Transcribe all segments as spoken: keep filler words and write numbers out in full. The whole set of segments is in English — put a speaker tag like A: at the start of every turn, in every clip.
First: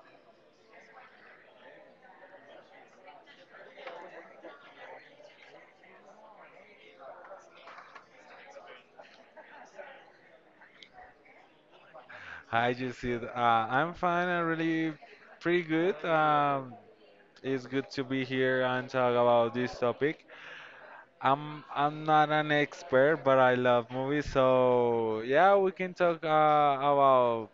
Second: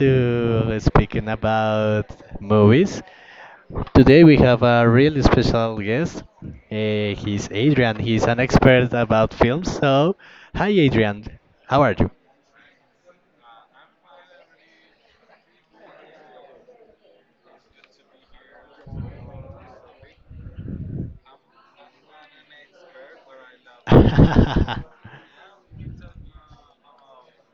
A: to speaking about movies. Today we have a really special guest. Uh, he's Adrian. He's an expert about films. So, hi Adrian, how are you?
B: Hi, Jesse. Uh, I'm fine. I'm really pretty good. Um, it's good to be here and talk about this topic. I'm I'm not an expert, but I love movies, so yeah, we can talk uh, about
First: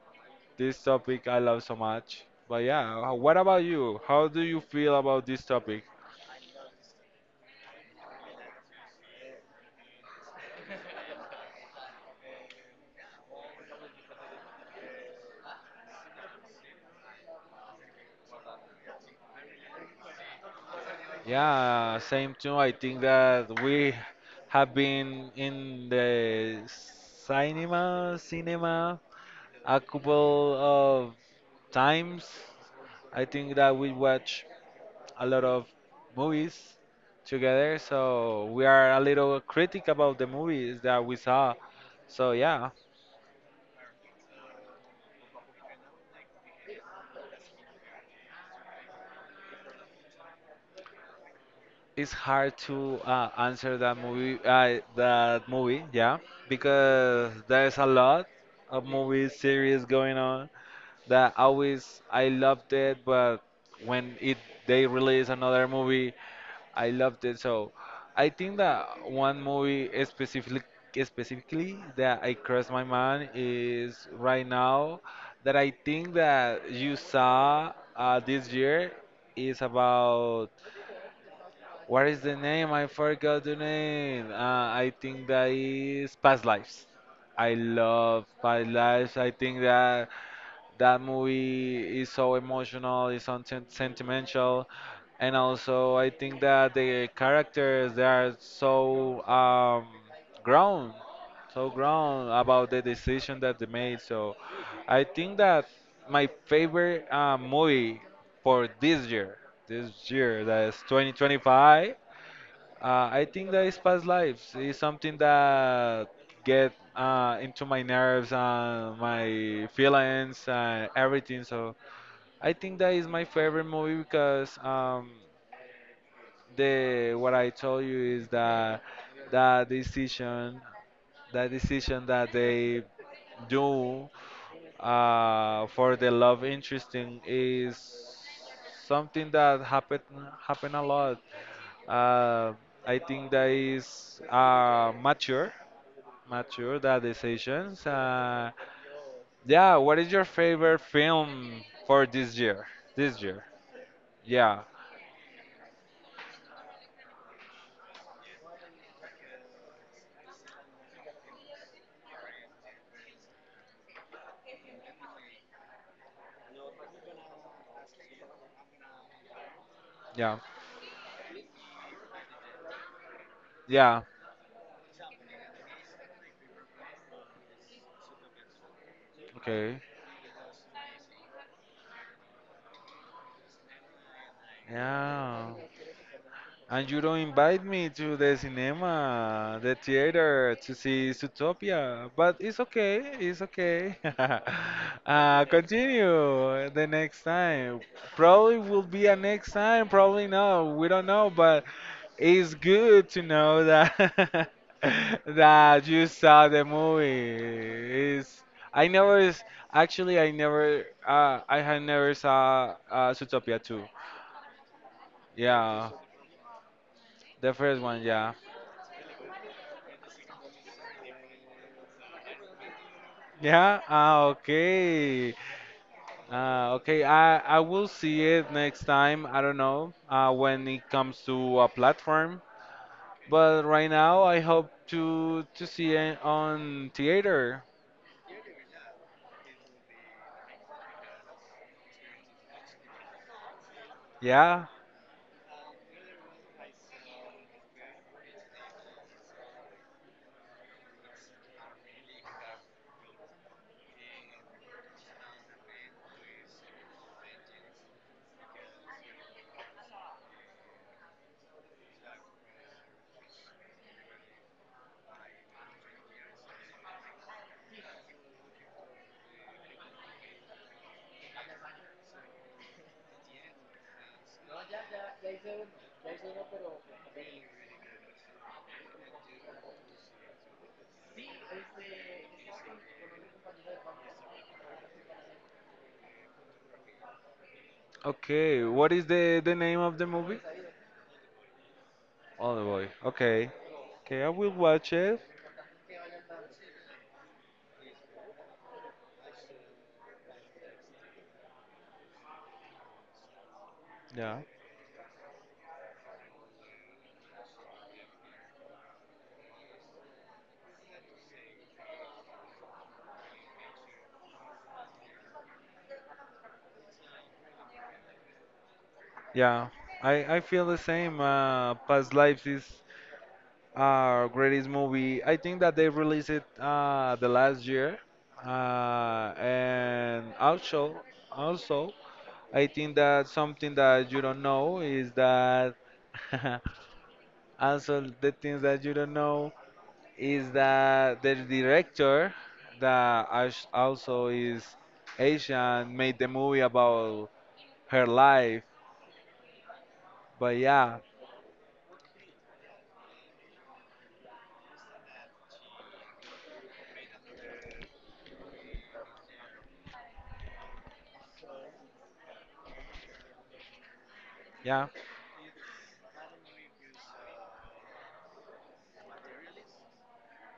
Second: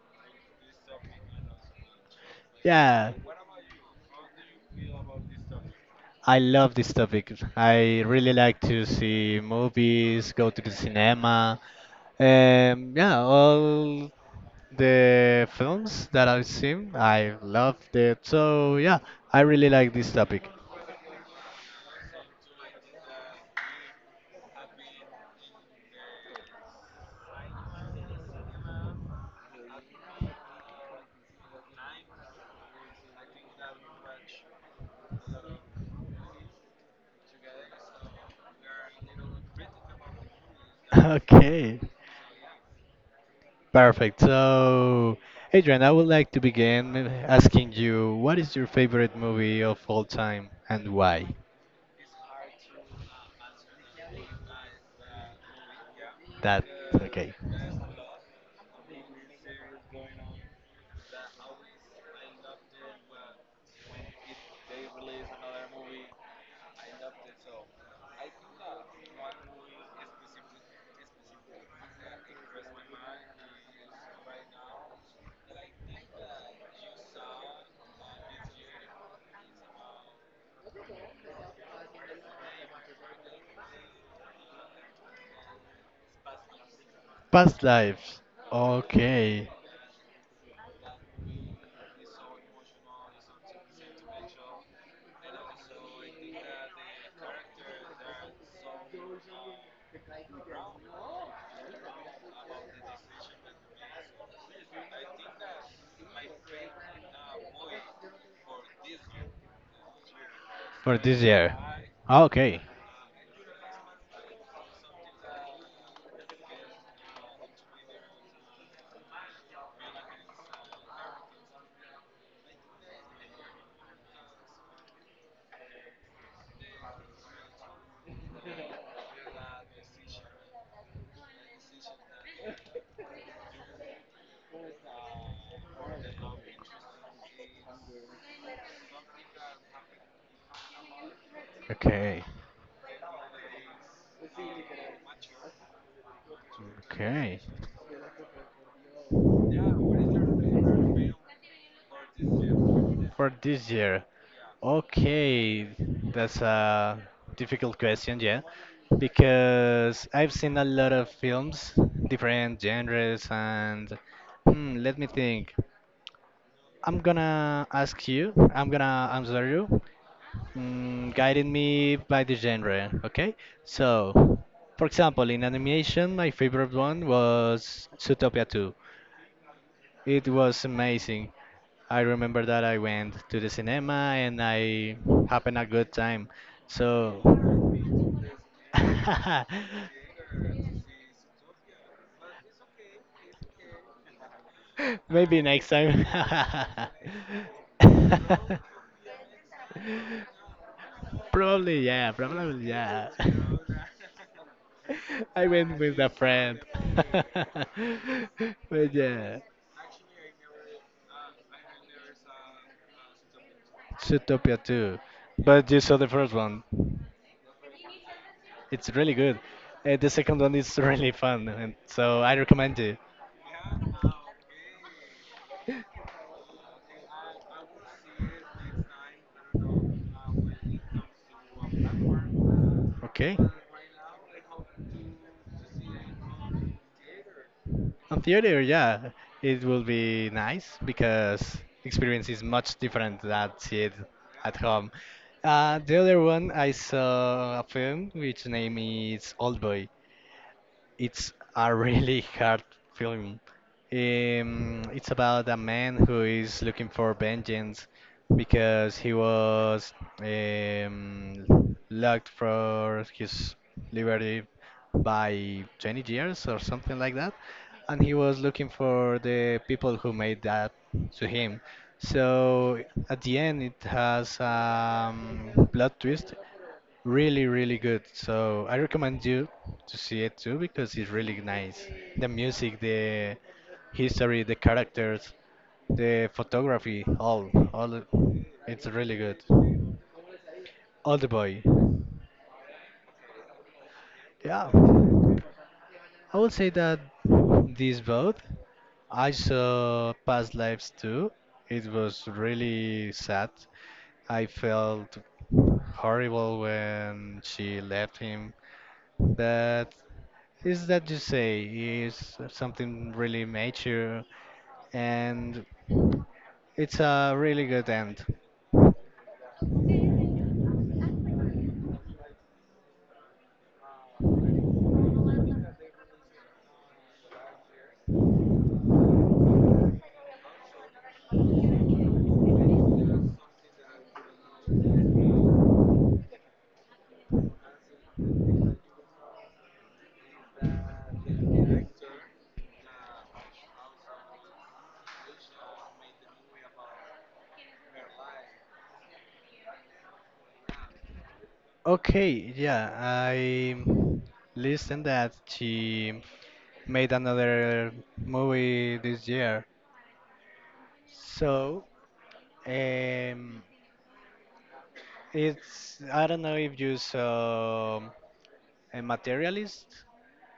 B: this topic I love so much. But yeah,
A: Yeah,
B: uh, what about you? How do you feel about this topic?
A: I love this topic. I really like to see movies, go to the cinema. Um, yeah, all The films that I've seen, I loved it. So yeah, I really like this topic.
B: Yeah, same too. I think that we have been in the cinema, cinema, a couple of times. I think that we watch a lot of movies together, so we are a little critic about the movies that we saw.
A: Okay,
B: So yeah,
A: perfect. So, Adrian, I would like to begin asking you, what is your favorite movie of all time and why?
B: it's hard to uh, answer that movie. Uh, that movie, yeah, because there's a lot of movies series going on that always I loved it, but when it they release another movie I loved it. So I think that one movie specifically specifically that I crossed my mind is right now that I think that you saw uh, this year is about what is the name? I forgot the name. Uh, I think that is Past Lives. I
A: Past lives.
B: love Past Lives. I
A: Okay.
B: think that that movie is so emotional, it's so sen- sentimental, and also I think that the characters they are so um, grown, so grown about the decision that they made. So I think that my favorite uh, movie for this year, this year that is
A: For this year.
B: twenty twenty-five.
A: Okay.
B: Uh, I think that is past lives. It's something that get uh, into my nerves and my feelings and everything. So I think that is my favorite movie because um, the what I told you is that that decision, that decision that they do uh, for the love interesting is something that happen happen a lot.
A: Okay.
B: uh, I think that is uh, mature, mature that
A: Okay.
B: decisions. Uh, yeah, what is your favorite film for this year? This
A: For
B: year?
A: this year.
B: Yeah,
A: Okay, that's a difficult question, yeah, because I've seen a lot of films, different genres, and hmm, let me think. I'm gonna ask you, I'm gonna answer you,
B: yeah,
A: mm, guiding me by the genre, okay?
B: yeah.
A: So, for example, in animation, my favorite one was Zootopia two.
B: Okay.
A: It was amazing. I remember that I went to the cinema and I
B: Yeah.
A: happened a good time.
B: And you don't
A: So
B: invite me to the cinema, the theater to see Zootopia. But it's okay, it's okay.
A: maybe
B: Uh,
A: next time.
B: continue the next time. Probably will be a next time, probably no. We don't know, but
A: Probably yeah,
B: it's
A: probably yeah.
B: good to know that
A: I went
B: that you saw the movie. It's, I
A: but
B: never
A: yeah,
B: s- Actually I never uh, I had never saw uh, Zootopia two.
A: Zootopia two. But you
B: Yeah,
A: saw the first one.
B: the first one, yeah.
A: It's really good. Uh, the second one is really fun and so I recommend it.
B: Yeah, ah, okay. Uh, okay, I, I will see it next time. I don't know uh, when it comes to a platform,
A: Okay.
B: but right now I hope to to see it on theater.
A: On theater, yeah, it will be nice because experience is much different than see it at
B: Yeah.
A: home. Uh, the other one, I saw a film which name is Old Boy. It's a really hard film. Um, it's about a man who is looking for vengeance because he was um, locked for his liberty by twenty years or something like that, and he was looking for the people who made that to him. So at the end, it has um, plot twist really really good, so I recommend you to see it too because it's really nice. The music, the history, the characters, the photography, all, all,
B: Okay.
A: it's
B: What is
A: really good.
B: the the name of the movie?
A: All the boy.
B: Oh boy. Okay. Okay, I will
A: Yeah,
B: watch it.
A: I would say that these both. I saw Past Lives too. It was really sad.
B: Yeah.
A: I felt horrible when she left him. That is that you say is something really mature and it's a really good end.
B: Yeah. I I feel the same. Uh, Past Lives is Uh, greatest movie. I think that they released it uh, the last year, uh, and also, also, I think that something that you don't know is that also the things that you don't know is that the director that als- also is Asian made the movie about her life. But yeah,
A: Okay, yeah, I listened that she made another movie this year. So, um,
B: yeah,
A: it's I don't know if you saw a materialist.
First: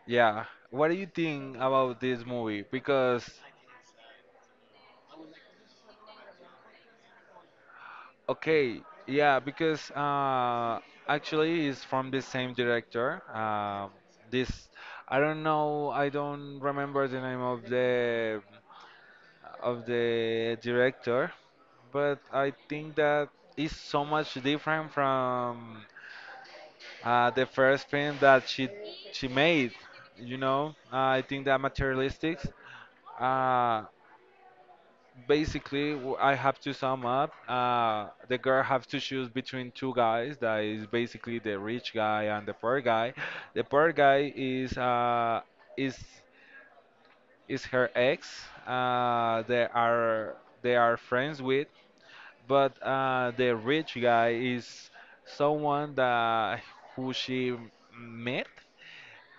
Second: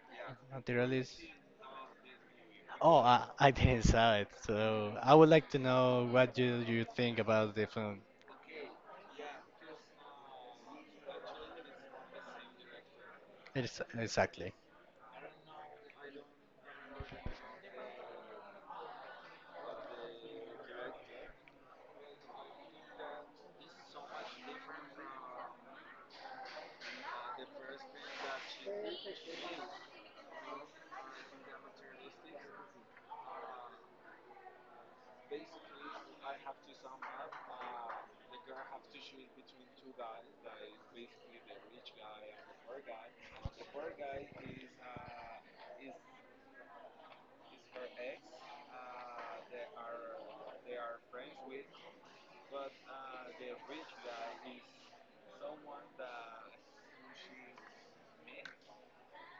B: yeah. What do you
A: Materialist.
B: think about this movie?
A: Oh, I,
B: Because
A: I didn't saw it, so I would like to know what you you think about the film.
B: okay, yeah, because uh, actually it's from the same director.
A: Ex-
B: Um this
A: Exactly.
B: I don't know, I don't remember the name of the of the director, but I think that it's so much different from uh, the first film that she she made. You know, uh, I think that materialistics. Uh, Basically w- I have to sum up. Uh, the girl have to choose between two guys. That is basically the rich guy and the poor guy. The poor guy is uh, is is her ex. Uh, they are they are friends with, but uh, the rich guy is someone that who she met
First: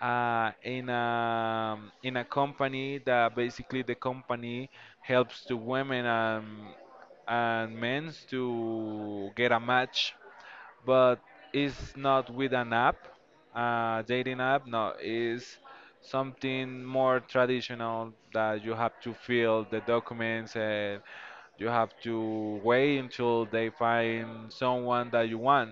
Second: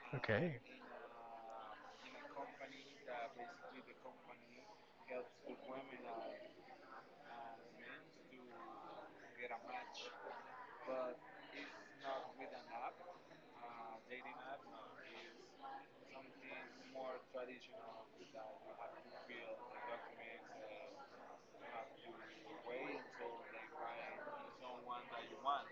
B: uh,
A: Okay.
B: in a um, in a company that basically the company helps to women and and men to get a match, but it's not with an app, uh, dating app. No, it's something more traditional that you have to fill the documents and you have to wait until they find someone that you want.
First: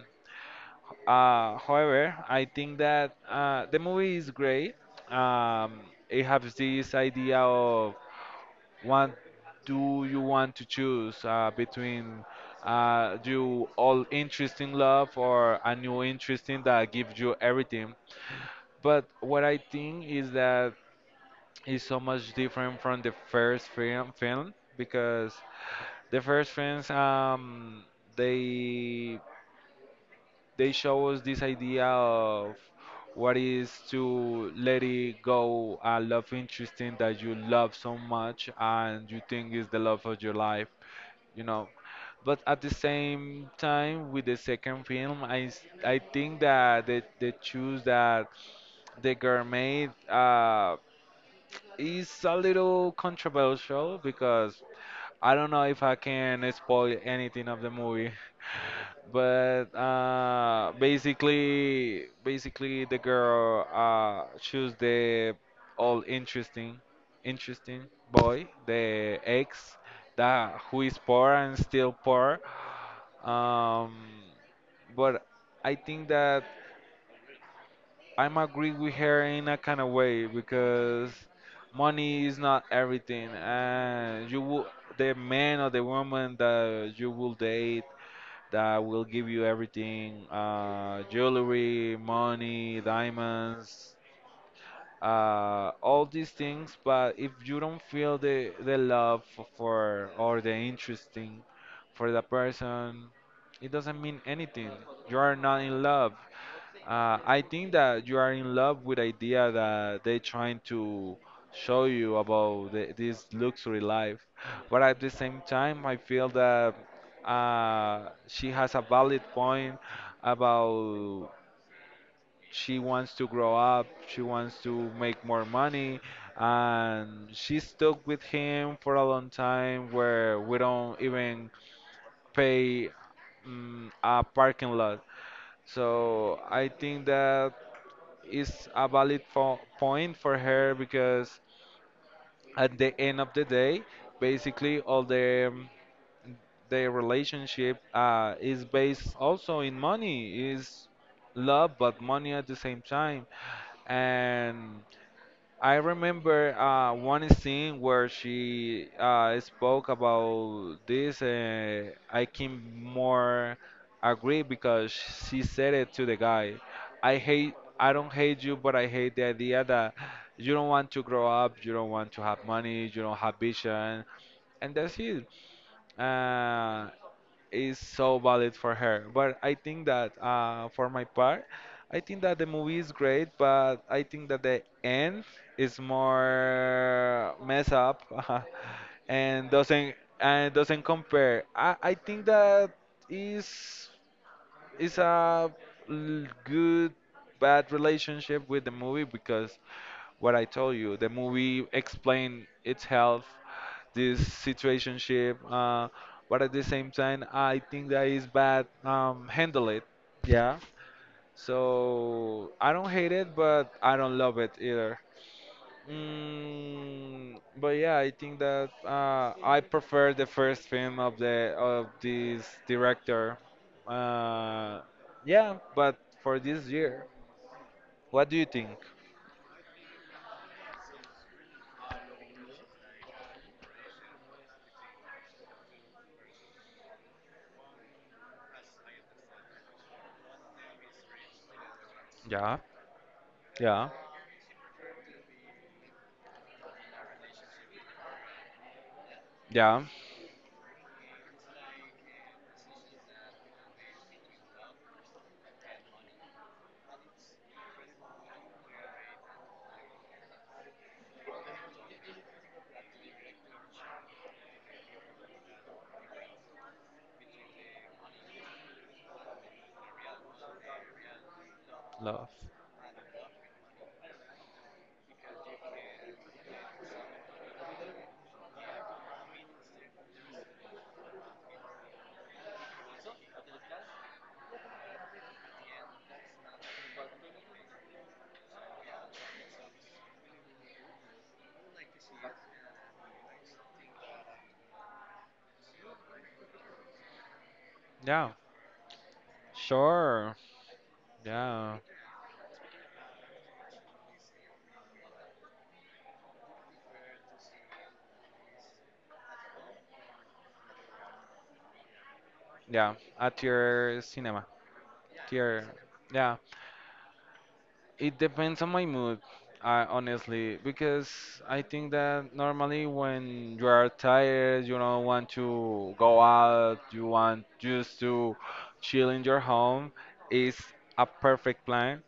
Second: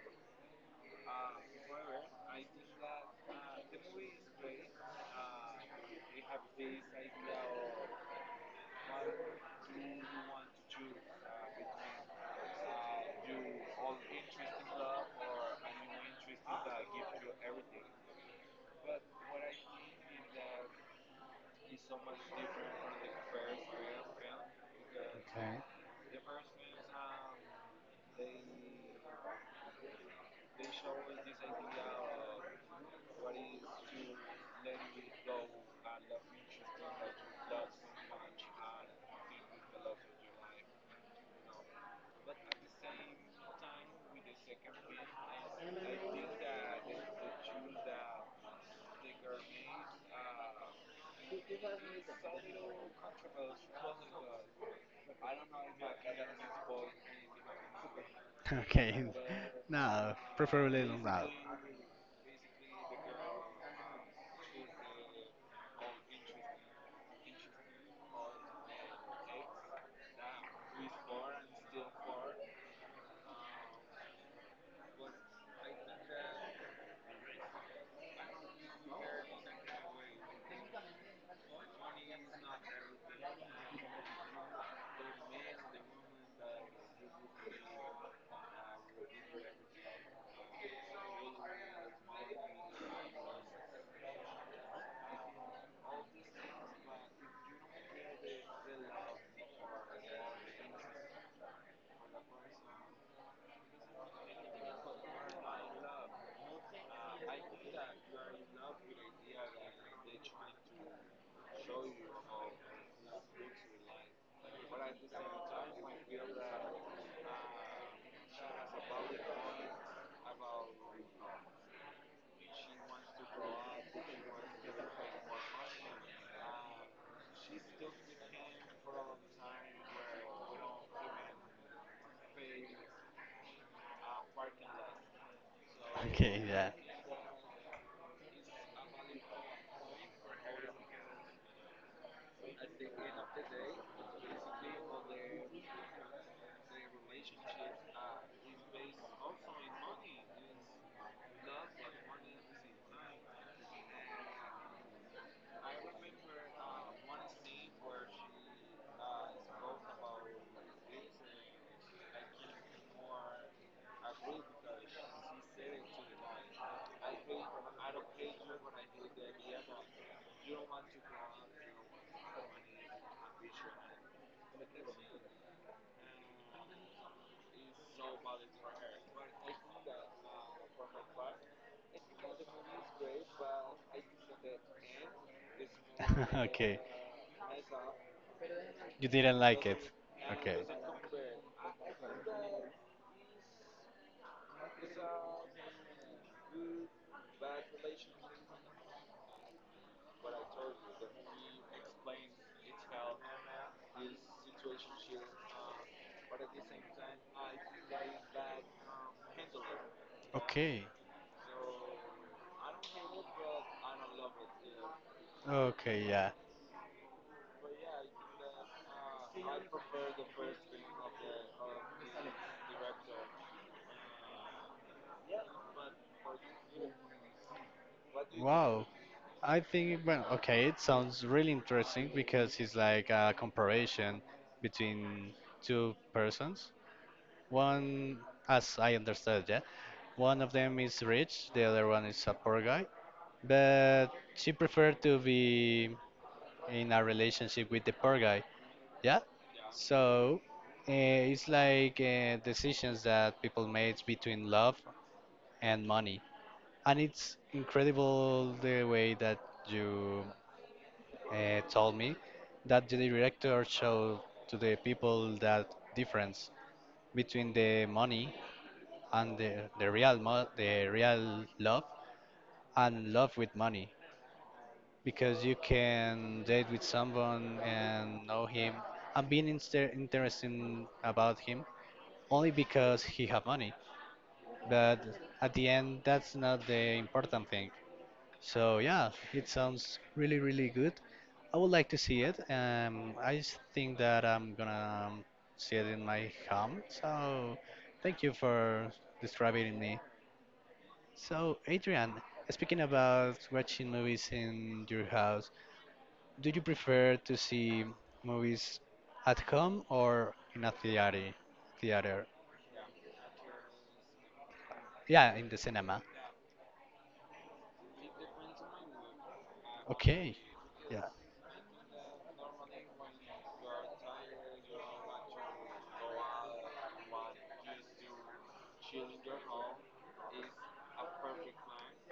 B: Uh, however, I think that uh, the movie is great. Um, it has this idea of what do you want to choose uh, between uh, do all interest in love or a new interest in that gives you everything. But what I think is that is so much different from the first film, film because the first films um, they they show us this idea of what is to let it go a love interesting that you love so much and you think is the love of your life, you know, but at the same time with the second film i s- I think that the, the choose that the girl made uh is a little controversial because I don't know if I can spoil anything of the movie,
A: Okay.
B: but
A: No,
B: uh,
A: preferably not.
B: basically, basically the girl uh, choose the all interesting, interesting boy, the ex that who is poor and still poor. Um, but I think that I'm agree with her in a kind of way because money is not everything, and you will the man or the woman that you will date that will give you everything uh, jewelry, money, diamonds, uh, all these things. But if you don't feel the, the love f- for or the interesting for the person, it doesn't mean anything. You are not in love. Uh, I think that you are in love with idea that they trying to show you about the, this luxury life, but at the same time, I feel that uh, she has a valid point about she wants to grow up, she wants to make more money, and she stuck with him for a long time where we don't even pay mm, a parking lot. So
A: Okay,
B: I
A: yeah.
B: think that is a valid fo- point for her because at the end of the day, basically all the um, the relationship uh, is based also in money is love but money at the same time and I remember uh, one scene where she uh, spoke about this, and I can more agree because she said it to the guy. I hate, I don't hate you, but I hate the idea that you don't want to grow up, you don't want to have money, you don't have vision, and that's it. Uh, is so valid for her. But I think that uh, for my part, I think that the movie is great, but I think that the end is more mess up
A: You didn't
B: and
A: like it.
B: doesn't and doesn't compare. I, I think that is is a l- good bad relationship with the movie because what I told you. The movie explained itself, this situationship, uh, but at the same time, I think that is bad. Um, handle it. Yeah.
A: Okay.
B: So I don't hate it, but I don't love it either.
A: Okay, yeah.
B: Mm, but yeah, I think that uh, I prefer the first film of the of this director. Uh, yeah, but for this year, what do you think?
A: Wow. I think, well, okay, it sounds really interesting because it's like a comparison between two persons. One, as I understood, yeah, one of them is rich, the other one is a poor
B: Yeah,
A: guy,
B: yeah,
A: but she preferred to be in a relationship with the poor guy. Yeah.
B: yeah.
A: So uh, it's like uh, decisions that people made between love and money, and it's incredible the way that you uh, told me that the director showed to the people that difference between the money and the, the real mo- the real love
B: Love.
A: and love with money, because you can date with someone and know him and being inter- interesting about him only because he have money, but at the end that's not the important thing. So yeah, it sounds really really good. I would like to see it. Um, i s- think that I'm gonna um, see it in my home, so thank you
B: Yeah,
A: for describing it me.
B: sure.
A: So
B: Yeah,
A: Adrian, speaking about watching movies in your house, do you prefer to see movies at home or in a theater? Theater?
B: yeah. At your cinema,
A: Yeah,
B: at
A: in the
B: your
A: cinema.
B: yeah. It depends on my mood, uh,
A: Okay.
B: honestly,
A: Yeah.
B: because I think that normally when you are tired, you don't want to go out, you want just to chill in your home. It's a perfect plan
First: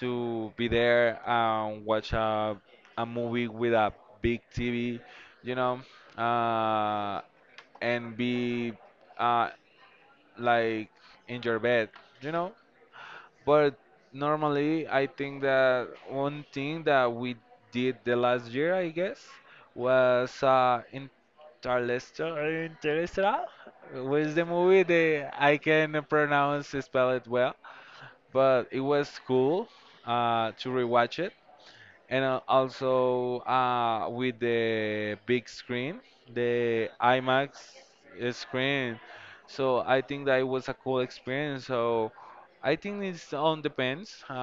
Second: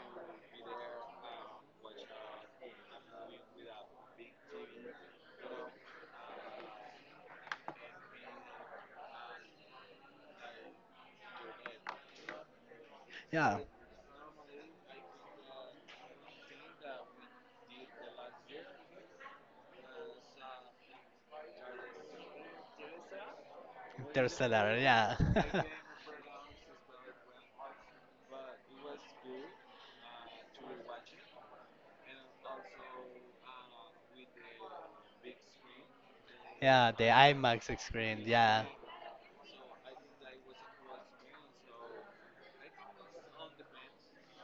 B: to be there and watch a a movie with a big T V, you know, uh, and be uh, like in your bed, you know.
A: Yeah.
B: But normally, I think that one thing that we did the last year, I guess, was uh, Interstellar. Interstellar was the
A: Interstellar.
B: movie
A: Yeah.
B: that I can pronounce spell it well, but it was cool uh, to rewatch it and uh, also uh, with the big screen, the
A: Yeah, the
B: IMAX
A: IMAX screen. Yeah.
B: screen. So I think that it was a cool experience. So I think it's on depends uh,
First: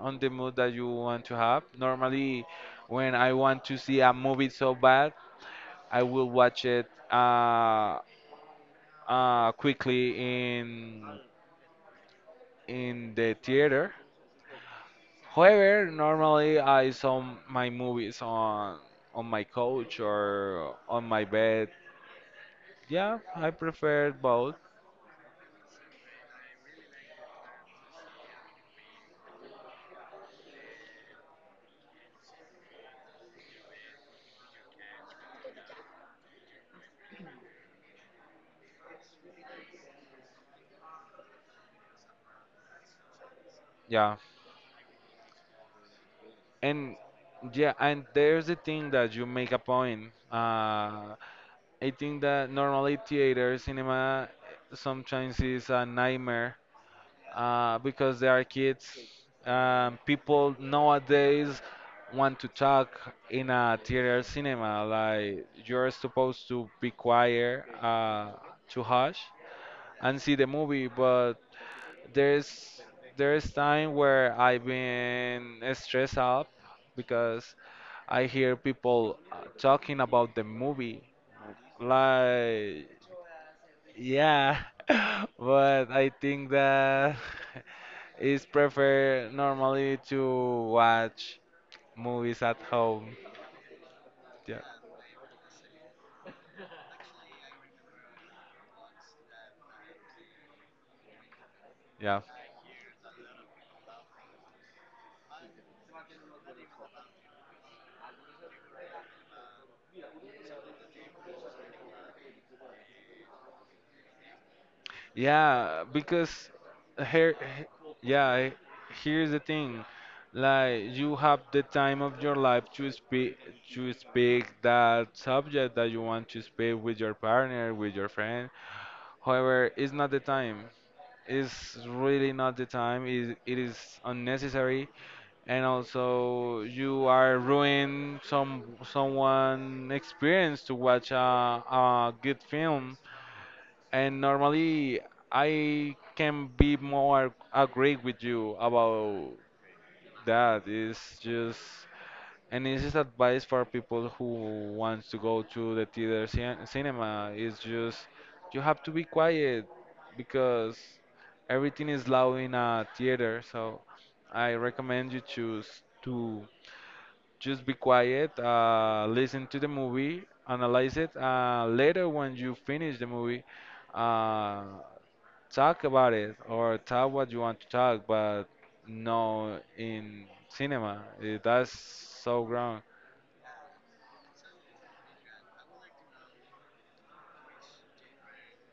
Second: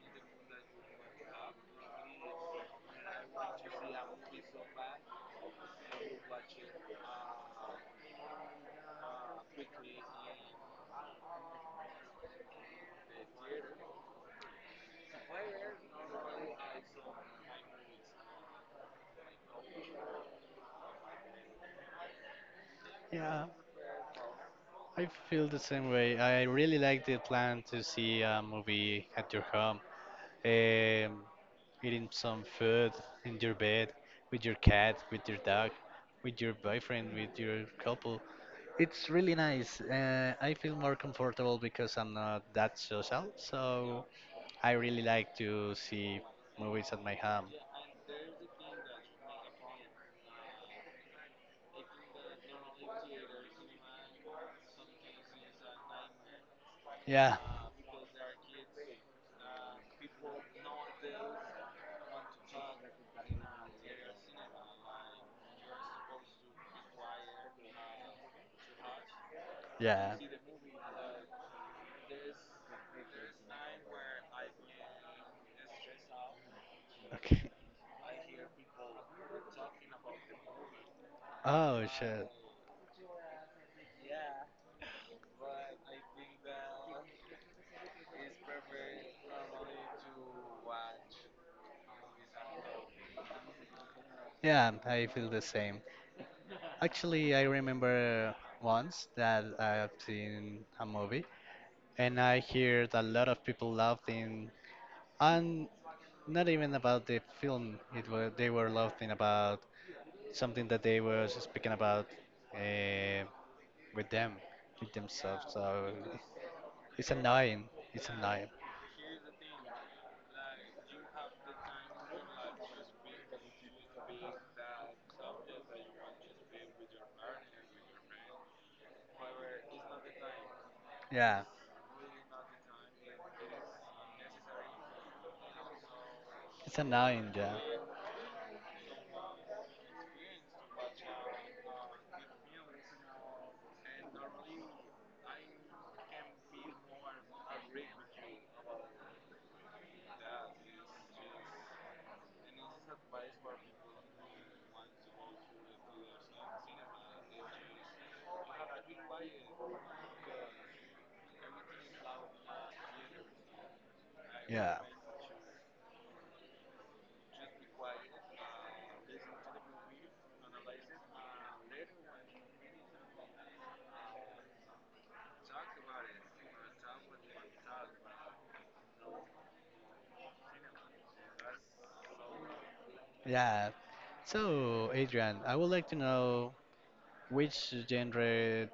B: on the mood that you want to have. Normally, when I want to see a movie so bad, I will watch it uh, uh, quickly in in the theater. However, normally I saw my movies on on my couch or on my bed. Yeah,
A: Yeah.
B: I prefer both.
A: I feel the same way. I really like the plan to see a movie at your home. Um, Eating some food in your bed with your cat, with your dog, with your boyfriend, with your couple. It's really nice. Uh, I feel more comfortable because I'm not that social, so
B: Yeah,
A: I really like to see movies
B: and
A: at my home.
B: yeah, and there's the thing that you make a point. Uh, I think that normally theater cinema sometimes is a nightmare
A: Yeah,
B: uh, because they are kids. Um, people nowadays want to talk in a theater cinema. Like you're supposed to be quiet, uh, to hush
A: yeah,
B: and see the movie. But there's there's time where I've been stressed out
A: okay.
B: because I hear people uh, talking about the movie.
A: Oh, sh-
B: Like yeah, but I think that. Is prefer normally to watch movies at home. Yeah,
A: yeah, I feel the same. Actually, I remember once that I've seen a movie and
B: yeah,
A: I heard a lot of people laughing, and not even about the film. It was they were laughing about something that they were speaking about uh, with them, with themselves.
B: yeah.
A: So
B: Because
A: it's
B: here,
A: annoying. It's annoying.
B: yeah. Here's the thing, like you have the time of your life to speak to speak that subject that you want to speak with your partner, with your friend. However, it's not the time.
A: Yeah,
B: It's really not the time. It, it is unnecessary, and also
A: it's
B: you
A: annoying.
B: are
A: Yeah,
B: ruining some someone experience to watch a, a good film. And normally I can be more agree with you about that. It's just — and it's just advice for people who wants to go to the theater cin- cinema, it's just you have to be quiet because everything is loud in a theater. So I
A: yeah,
B: recommend you choose to just be quiet, uh, listen to the movie, analyze it. Uh, later, when you finish the movie, uh, talk about it or talk what you want to talk, but no in cinema. Eh, That's so wrong.
A: yeah. So Adrian, I would like to know which genre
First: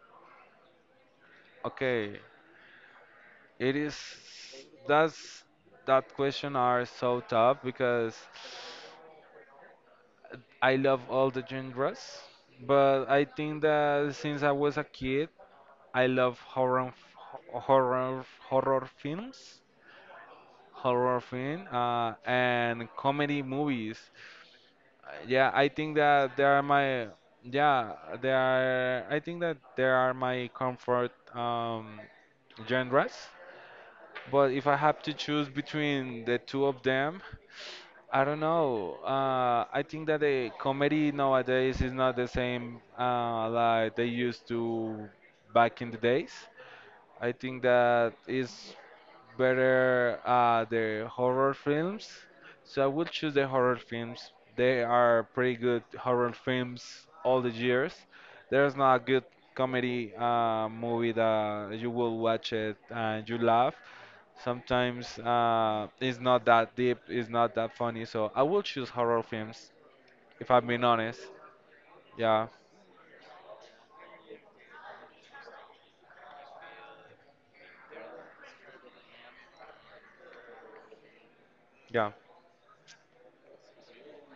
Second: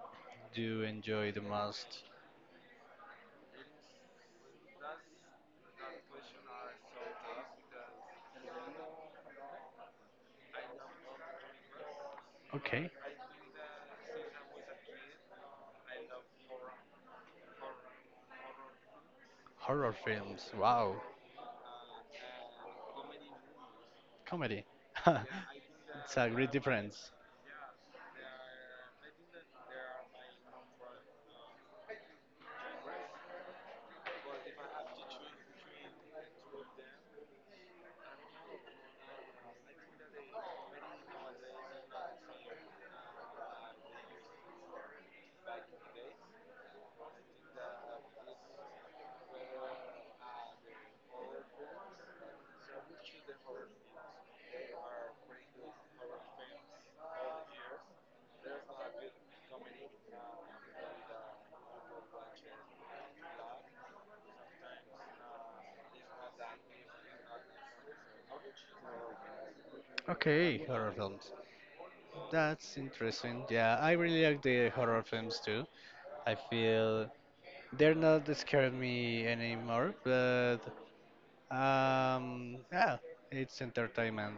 A: do you enjoy the most?
B: Okay, it is. That's — that question are so tough because I love all the genres,
A: Okay,
B: but I think that since I was a kid, I love horror, horror, horror films,
A: horror films. Wow,
B: horror film, uh, and comedy movies.
A: comedy.
B: Uh, Yeah, I think
A: It's a
B: that they
A: great
B: are my —
A: difference.
B: yeah, they are. I think that they are my comfort um, genres. But if I have to choose between the two of them, I don't know. Uh, I think that the comedy nowadays is not the same uh, like they used to back in the days. I think that is better, uh, the horror films. So I would choose the horror films. They are pretty good horror films all the years. There's not a good comedy uh, movie that you will watch it and you laugh. Sometimes uh, it's not that deep, it's not that funny. So I will choose horror films, if
A: Okay.
B: I'm being
A: Horror
B: honest.
A: films.
B: Yeah,
A: That's interesting. Yeah, I really like the horror films too. I feel they're not scaring me anymore, but
B: yeah,
A: um, yeah, it's entertainment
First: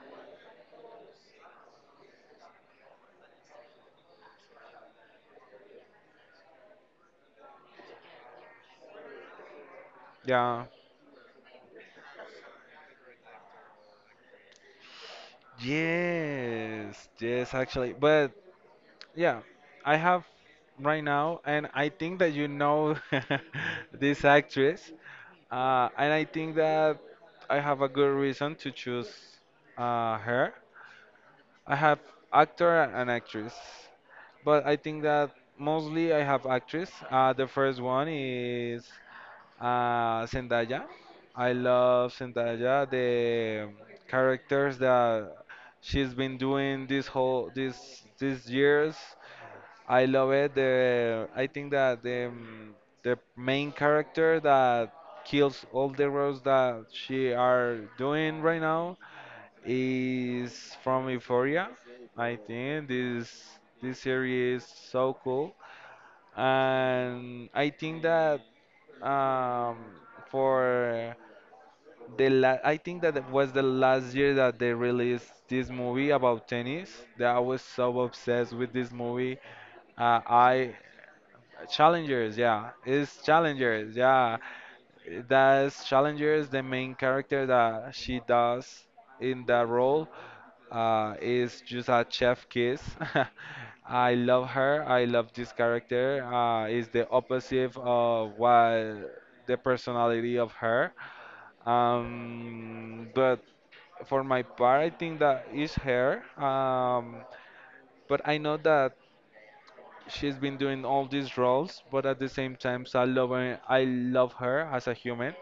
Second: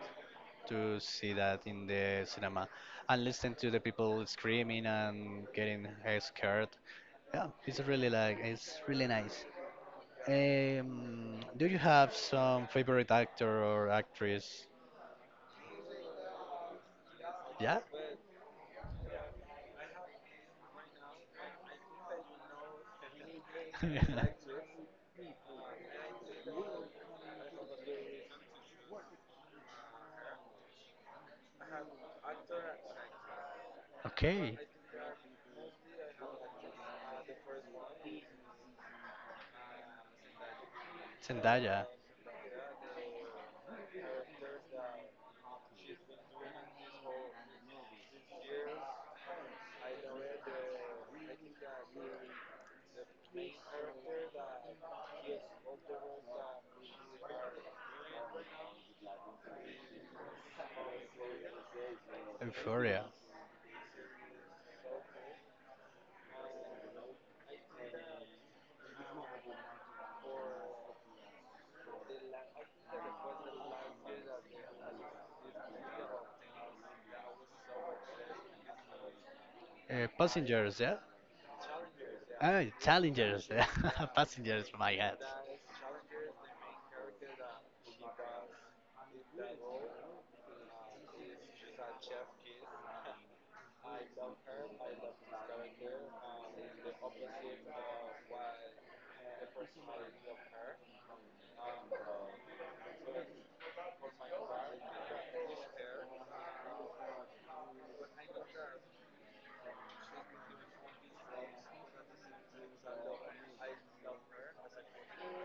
A: to see that in the cinema and listen to the people screaming and getting uh, scared. Yeah, it's really like it's really nice.
B: yeah.
A: Um, do you have some favorite actor or actress?
B: Yes, yes,
A: Yeah.
B: actually. But yeah, I have right now, and I think that you know this actress, uh, and I think that I have a good reason to choose uh, her. I have actor and actress,
A: Okay,
B: but I think that mostly I have actress. Uh, the first one is, uh, Zendaya. I
A: Zendaya,
B: love Zendaya. The characters that she's been doing this whole this these years, I love it. The I think that the um, the main character that kills all the roles that she are doing right now is from Euphoria. I think
A: Euphoria.
B: this this series is so cool, and I think that, um, for the la I think that it was the last year that they released this movie about tennis. That I was so obsessed with this movie.
A: Uh,
B: Uh, I
A: passengers, yeah?
B: Challengers,
A: Ah,
B: yeah, it's
A: challengers, yeah.
B: Challengers, yeah.
A: Passengers, my God.
B: That's Challengers. The main character that she does in that role uh, is just a chef kiss. I love her. I love this character. Uh, is the opposite of what the personality of her. Um, but for my part, I think that is her. Um, but I know that she's been doing all these roles, but at the same time, so I love her, I love her as a human.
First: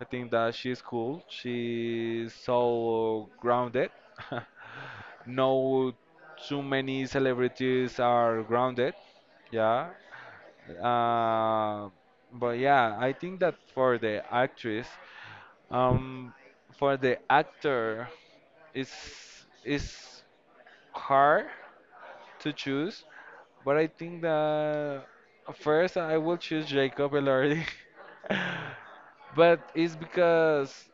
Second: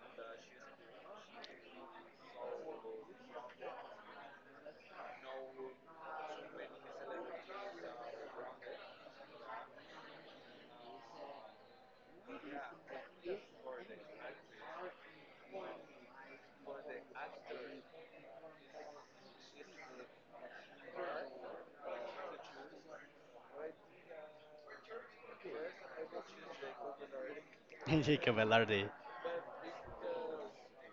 B: I think that she's cool. She's so grounded. No, too many celebrities are grounded. Yeah. Uh, but yeah, I think that for the actress, um, for the actor, it's it's hard to choose, but I think that first I will choose Jacob Elordi.
A: Jacob Velarde.
B: But it's because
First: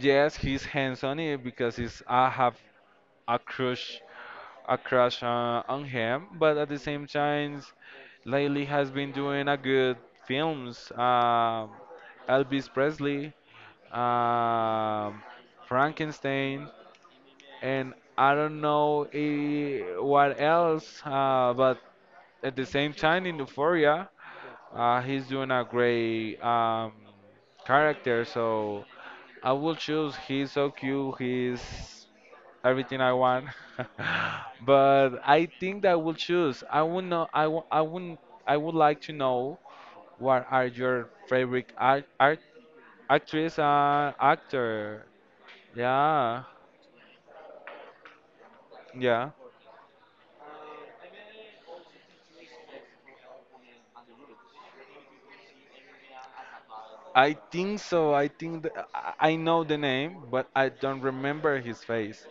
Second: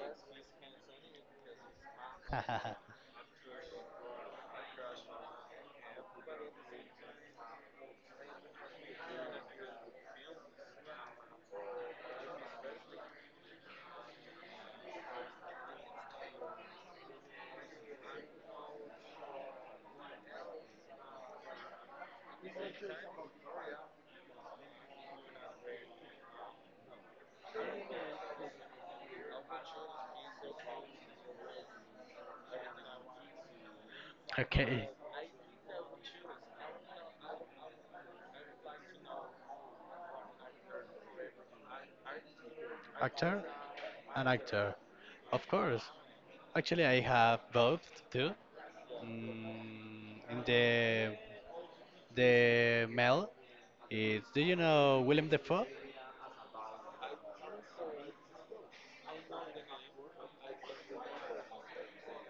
B: yes, he's handsome on because he's — I have a crush a crush uh, on him, but at the same time lately has been doing a good films. Um Elvis Presley, um Frankenstein, and I don't know, eh, what else. Uh, but at the same time in Euphoria, uh, he's doing a great um, character. So I will choose. He's so cute. He's everything I want.
A: okay.
B: But I think that I will choose. I would know. I w- I wouldn't. I would like to know what are your favorite art, art,
A: Actor?
B: actress and
A: An actor.
B: actor.
A: Of course.
B: Yeah,
A: Actually, I have both too.
B: yeah.
A: Mm, in the the male is do you know Willem Dafoe?
B: I think so. I think th- I I know the name, but I don't remember his face.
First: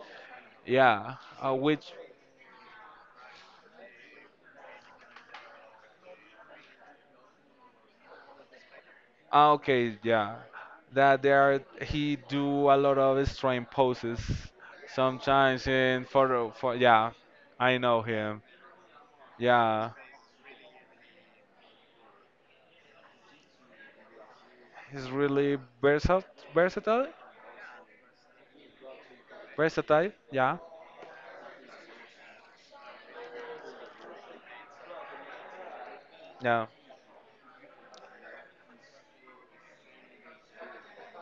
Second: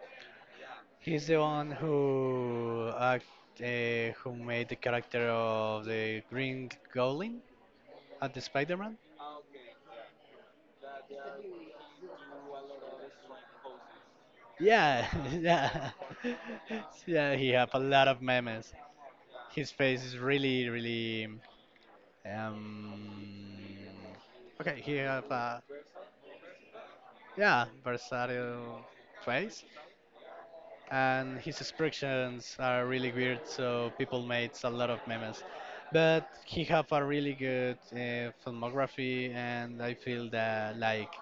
B: Yeah,
A: He's the
B: uh,
A: one
B: which
A: who act, uh, who made the character of the Green Goblin at the Spider-Man.
B: ah, okay, yeah, that there he do a lot of strange poses
A: Yeah,
B: sometimes
A: yeah,
B: in photo for, yeah,
A: yeah. He have
B: I
A: a
B: know
A: lot of
B: him.
A: memes. His
B: Yeah,
A: face is really, really. Um, okay, he
B: he's
A: have
B: really
A: a
B: versatile, versatile,
A: yeah versatile face,
B: versatile. Yeah,
A: and his expressions are really weird. So people made a lot of memes, but he
B: yeah.
A: have a really good uh, filmography, and I feel that like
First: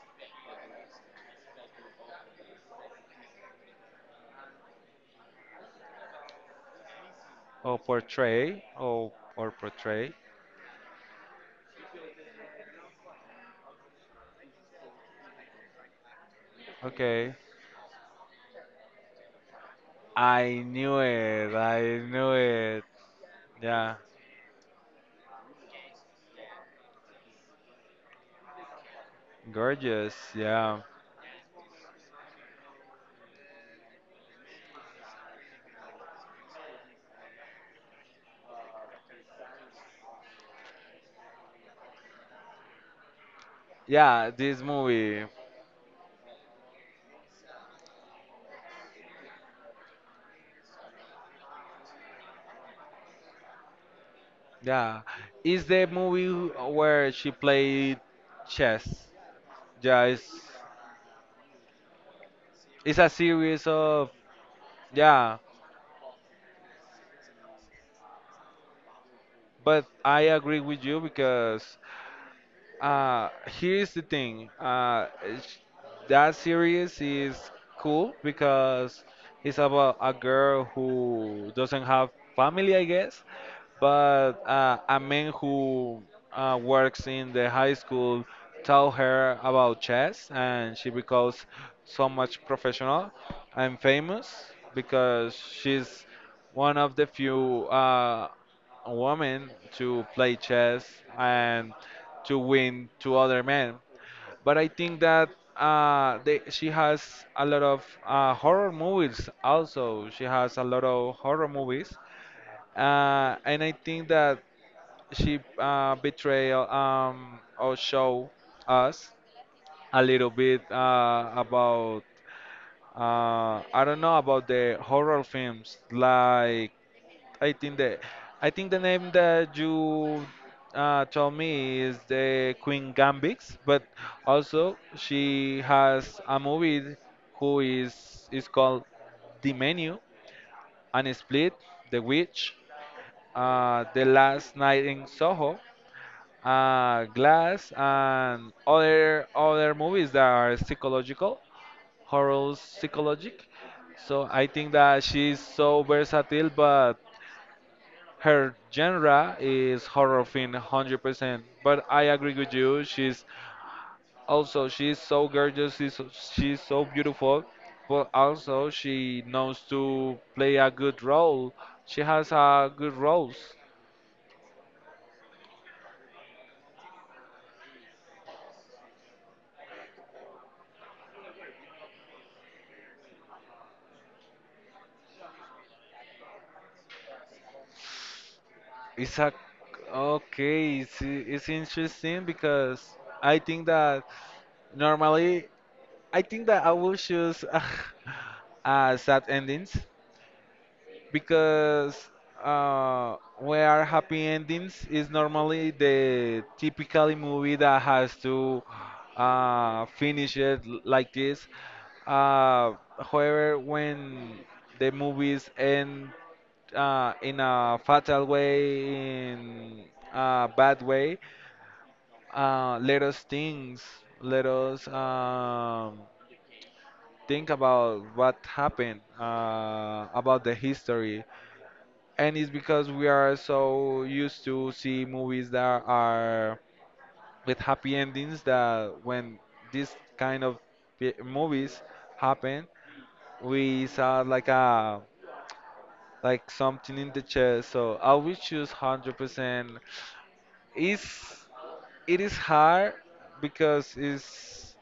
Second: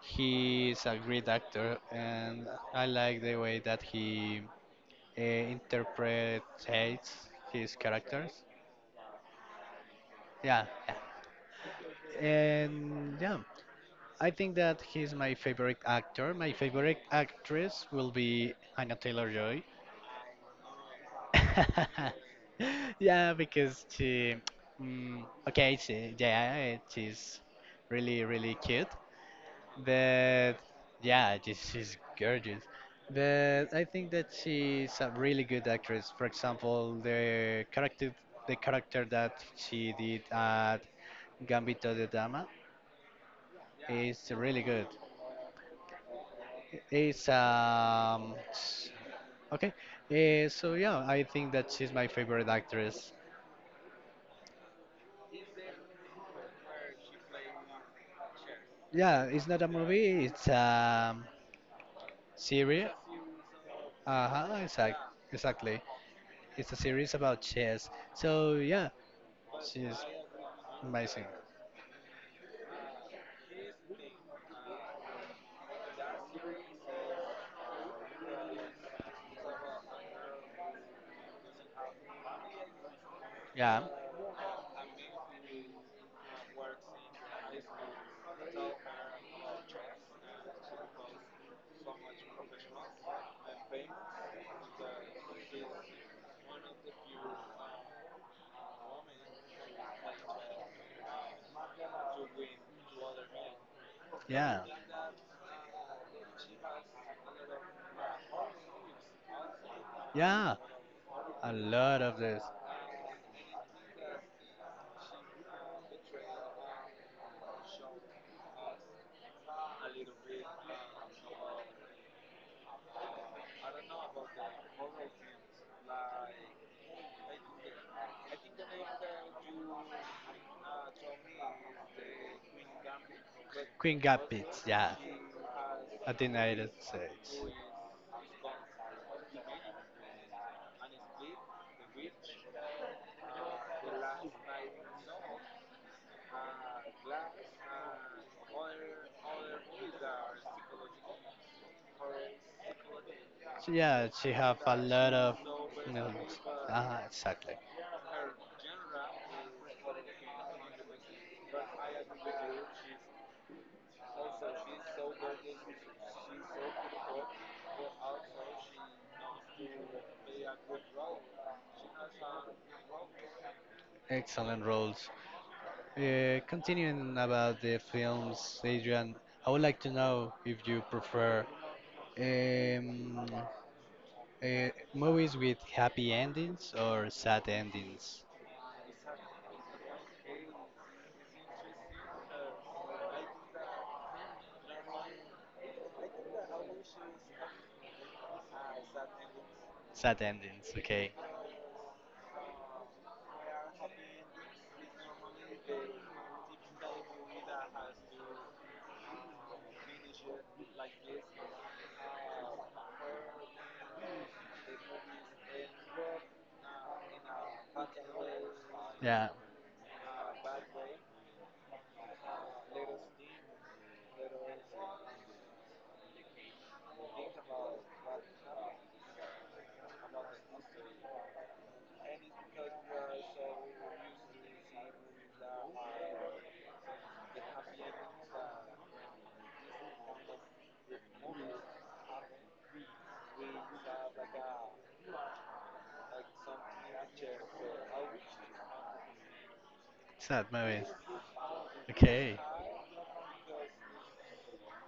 A: he is a great actor, and I like the way that he uh, interprets his
B: Or
A: characters.
B: portray, or or portray.
A: Yeah, yeah. And yeah, I think that he's my favorite actor. My favorite
B: Okay,
A: actress will be Anna Taylor Joy.
B: I knew it. I knew it.
A: Yeah, because
B: Yeah,
A: she, mm, okay, she, yeah, she's really, really cute.
B: gorgeous.
A: But
B: Yeah,
A: yeah, just she's gorgeous. But I think that she's a really good actress. For example, the character the character that she did at Gambito de Dama is
B: yeah.
A: really
B: This
A: good.
B: movie.
A: It's um s- okay. Uh, so yeah, I think that she's my favorite actress.
B: Yeah, it's the movie where she played chess.
A: Yeah, it's not a
B: Yeah, it's
A: movie, it's a series.
B: it's a series of,
A: Uh-huh, exact,
B: yeah,
A: exactly. It's a series about chess. So yeah,
B: but
A: she's
B: I agree with you
A: Amazing.
B: because Uh, here's the thing. Uh, sh- that series is cool because it's about a girl who doesn't have family, I guess,
A: Yeah.
B: but uh, a man who uh, works in the high school tell her about chess, and she becomes so much professional and famous because she's one of the few. Uh, a woman to play chess and to win to other men.
A: Yeah.
B: But I think that, uh, they, she has a lot of uh, horror movies also. She
A: Yeah.
B: has a lot of horror
A: A
B: movies.
A: lot of this.
B: Uh, and I think that she uh, betray, um, or show us a little bit uh, about, uh, I don't know, about the horror films. Like I think the I think the name that you uh, told me is the Queen Gambix, but
A: Queen got
B: also
A: Yeah.
B: she
A: At the
B: has a
A: United
B: movie
A: States.
B: who is is called The Menu, and Split, The Witch, uh, The Last Night in Soho, uh, Glass, and other other movies that are psychological, horror psychologic.
A: So yeah, she
B: So I
A: have a
B: think that
A: lot of,
B: she's so
A: you know,
B: versatile,
A: uh,
B: but
A: exactly.
B: her genre is horror film one hundred percent, but I agree with you. She's also she's so gorgeous, she's, she's so beautiful, but also she knows to play a good role. She has a good roles.
A: Excellent roles. Uh, continuing about the films, Adrian, I would like to know if you prefer um, uh, movies with happy endings or sad endings.
B: It's a — okay, it's, it's interesting because I think that normally I think that I will choose uh, sad endings
A: Sad endings, okay.
B: because uh, where happy endings is normally the typically movie that has to uh, finish it l- like this. Uh, However, when the movies end uh, in a fatal
A: Yeah,
B: way, in a bad way, uh, let us think, let us um, think about what happened, uh, about the history. And it's because we are so used to see movies that are with happy endings that when this kind of pi- movies happen, we saw like a — like something in the chest. So I will choose one hundred percent.
A: sad movies.
B: It's — it
A: Okay.
B: is hard because it's —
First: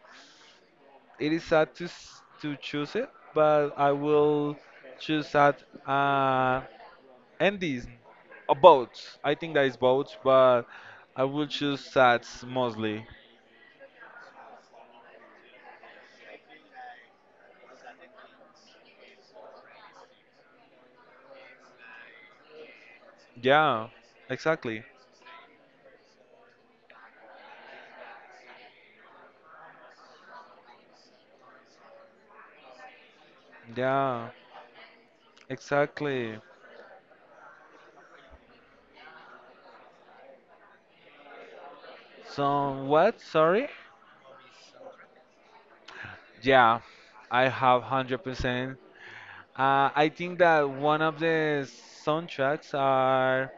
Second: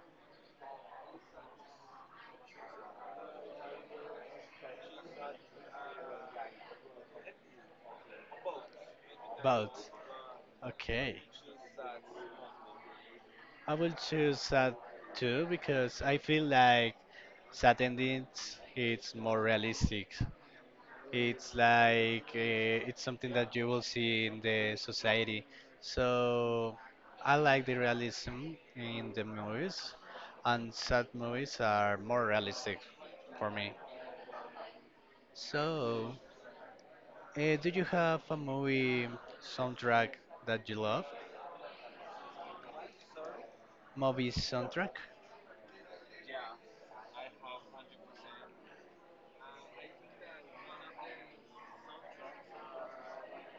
B: it is sad to s- to choose it, but I will choose that, uh Andes, uh, boats. I think that is
A: Both.
B: boats, but
A: Okay.
B: I will choose sats mostly.
A: I will choose sad too because I feel like sad endings it's more realistic. It's like uh, it's something that you will
B: Yeah,
A: see in the
B: exactly.
A: society. So I like the realism in the movies, and sad movies are more realistic for me.
B: Yeah,
A: So,
B: exactly.
A: uh, do you have a movie soundtrack that you love?
B: So what? Sorry?
A: Movie soundtrack?
B: Yeah, I have one hundred percent. Uh, I think that one of the soundtracks are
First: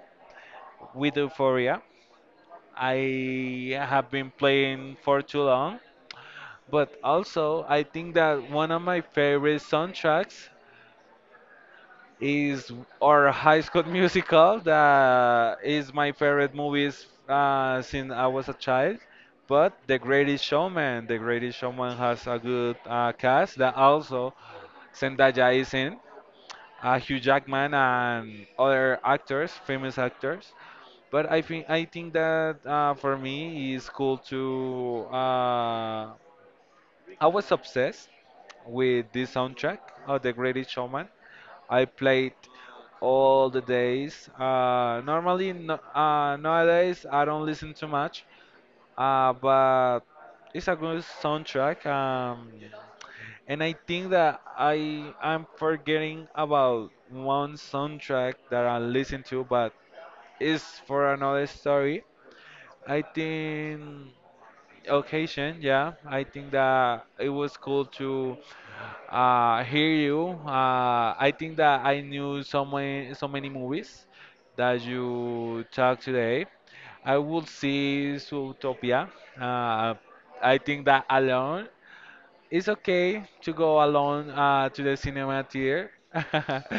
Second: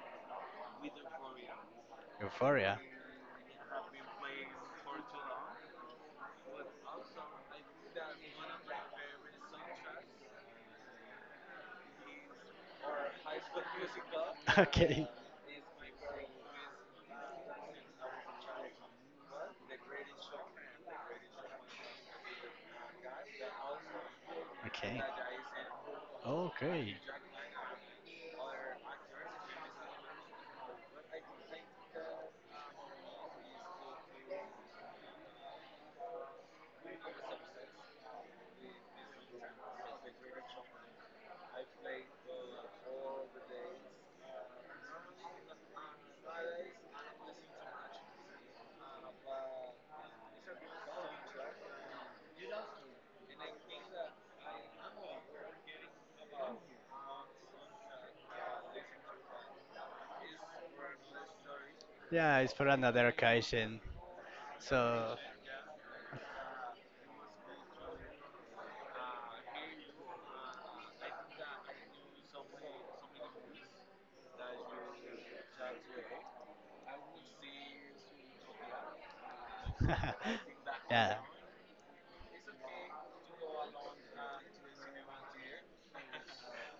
B: with Euphoria.
A: Euphoria.
B: I have been playing for too long, but also I think that one of my favorite soundtracks is our High School Musical.
A: Okay.
B: That is my favorite movies uh, since I was a child. But The Greatest Showman, The Greatest Showman has a good uh, cast that also
A: Okay.
B: Zendaya is in,
A: Okay.
B: uh, Hugh Jackman and other actors, famous actors. But I think I think that uh, for me it's cool to uh, I was obsessed with this soundtrack of The Greatest Showman. I played all the days. Uh, normally, no, uh, nowadays I don't listen too much, uh, but it's a good soundtrack. Um, and I think that I I'm forgetting about one soundtrack that I listen to, but it's for another story.
A: Yeah, it's for
B: I
A: another occasion.
B: think
A: So,
B: occasion, yeah. I think that it was cool to. Uh, hear you. Uh, I think that I knew so many, so many movies that you talk today. I would see Zootopia. Uh,
A: yeah,
B: I think that alone, it's okay to go alone uh, to the cinema theater.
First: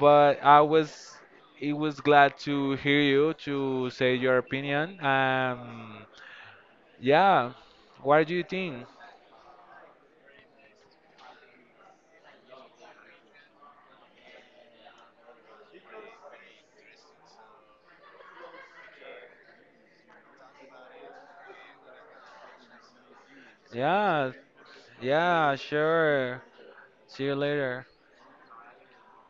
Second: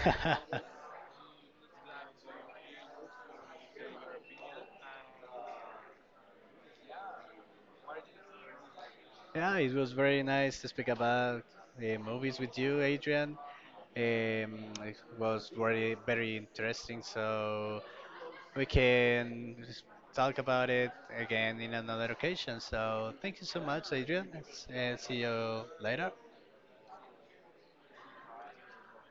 B: But I was, it was glad to hear you to say your opinion. Um, yeah, what do you think?
A: it was very nice to speak about uh, movies with you, Adrian. Um, it was very, very interesting. So we can s- talk about it again in another occasion. So thank you so much, Adrian.
B: Yeah,
A: S- uh, see
B: yeah,
A: you later.
B: sure. See you later.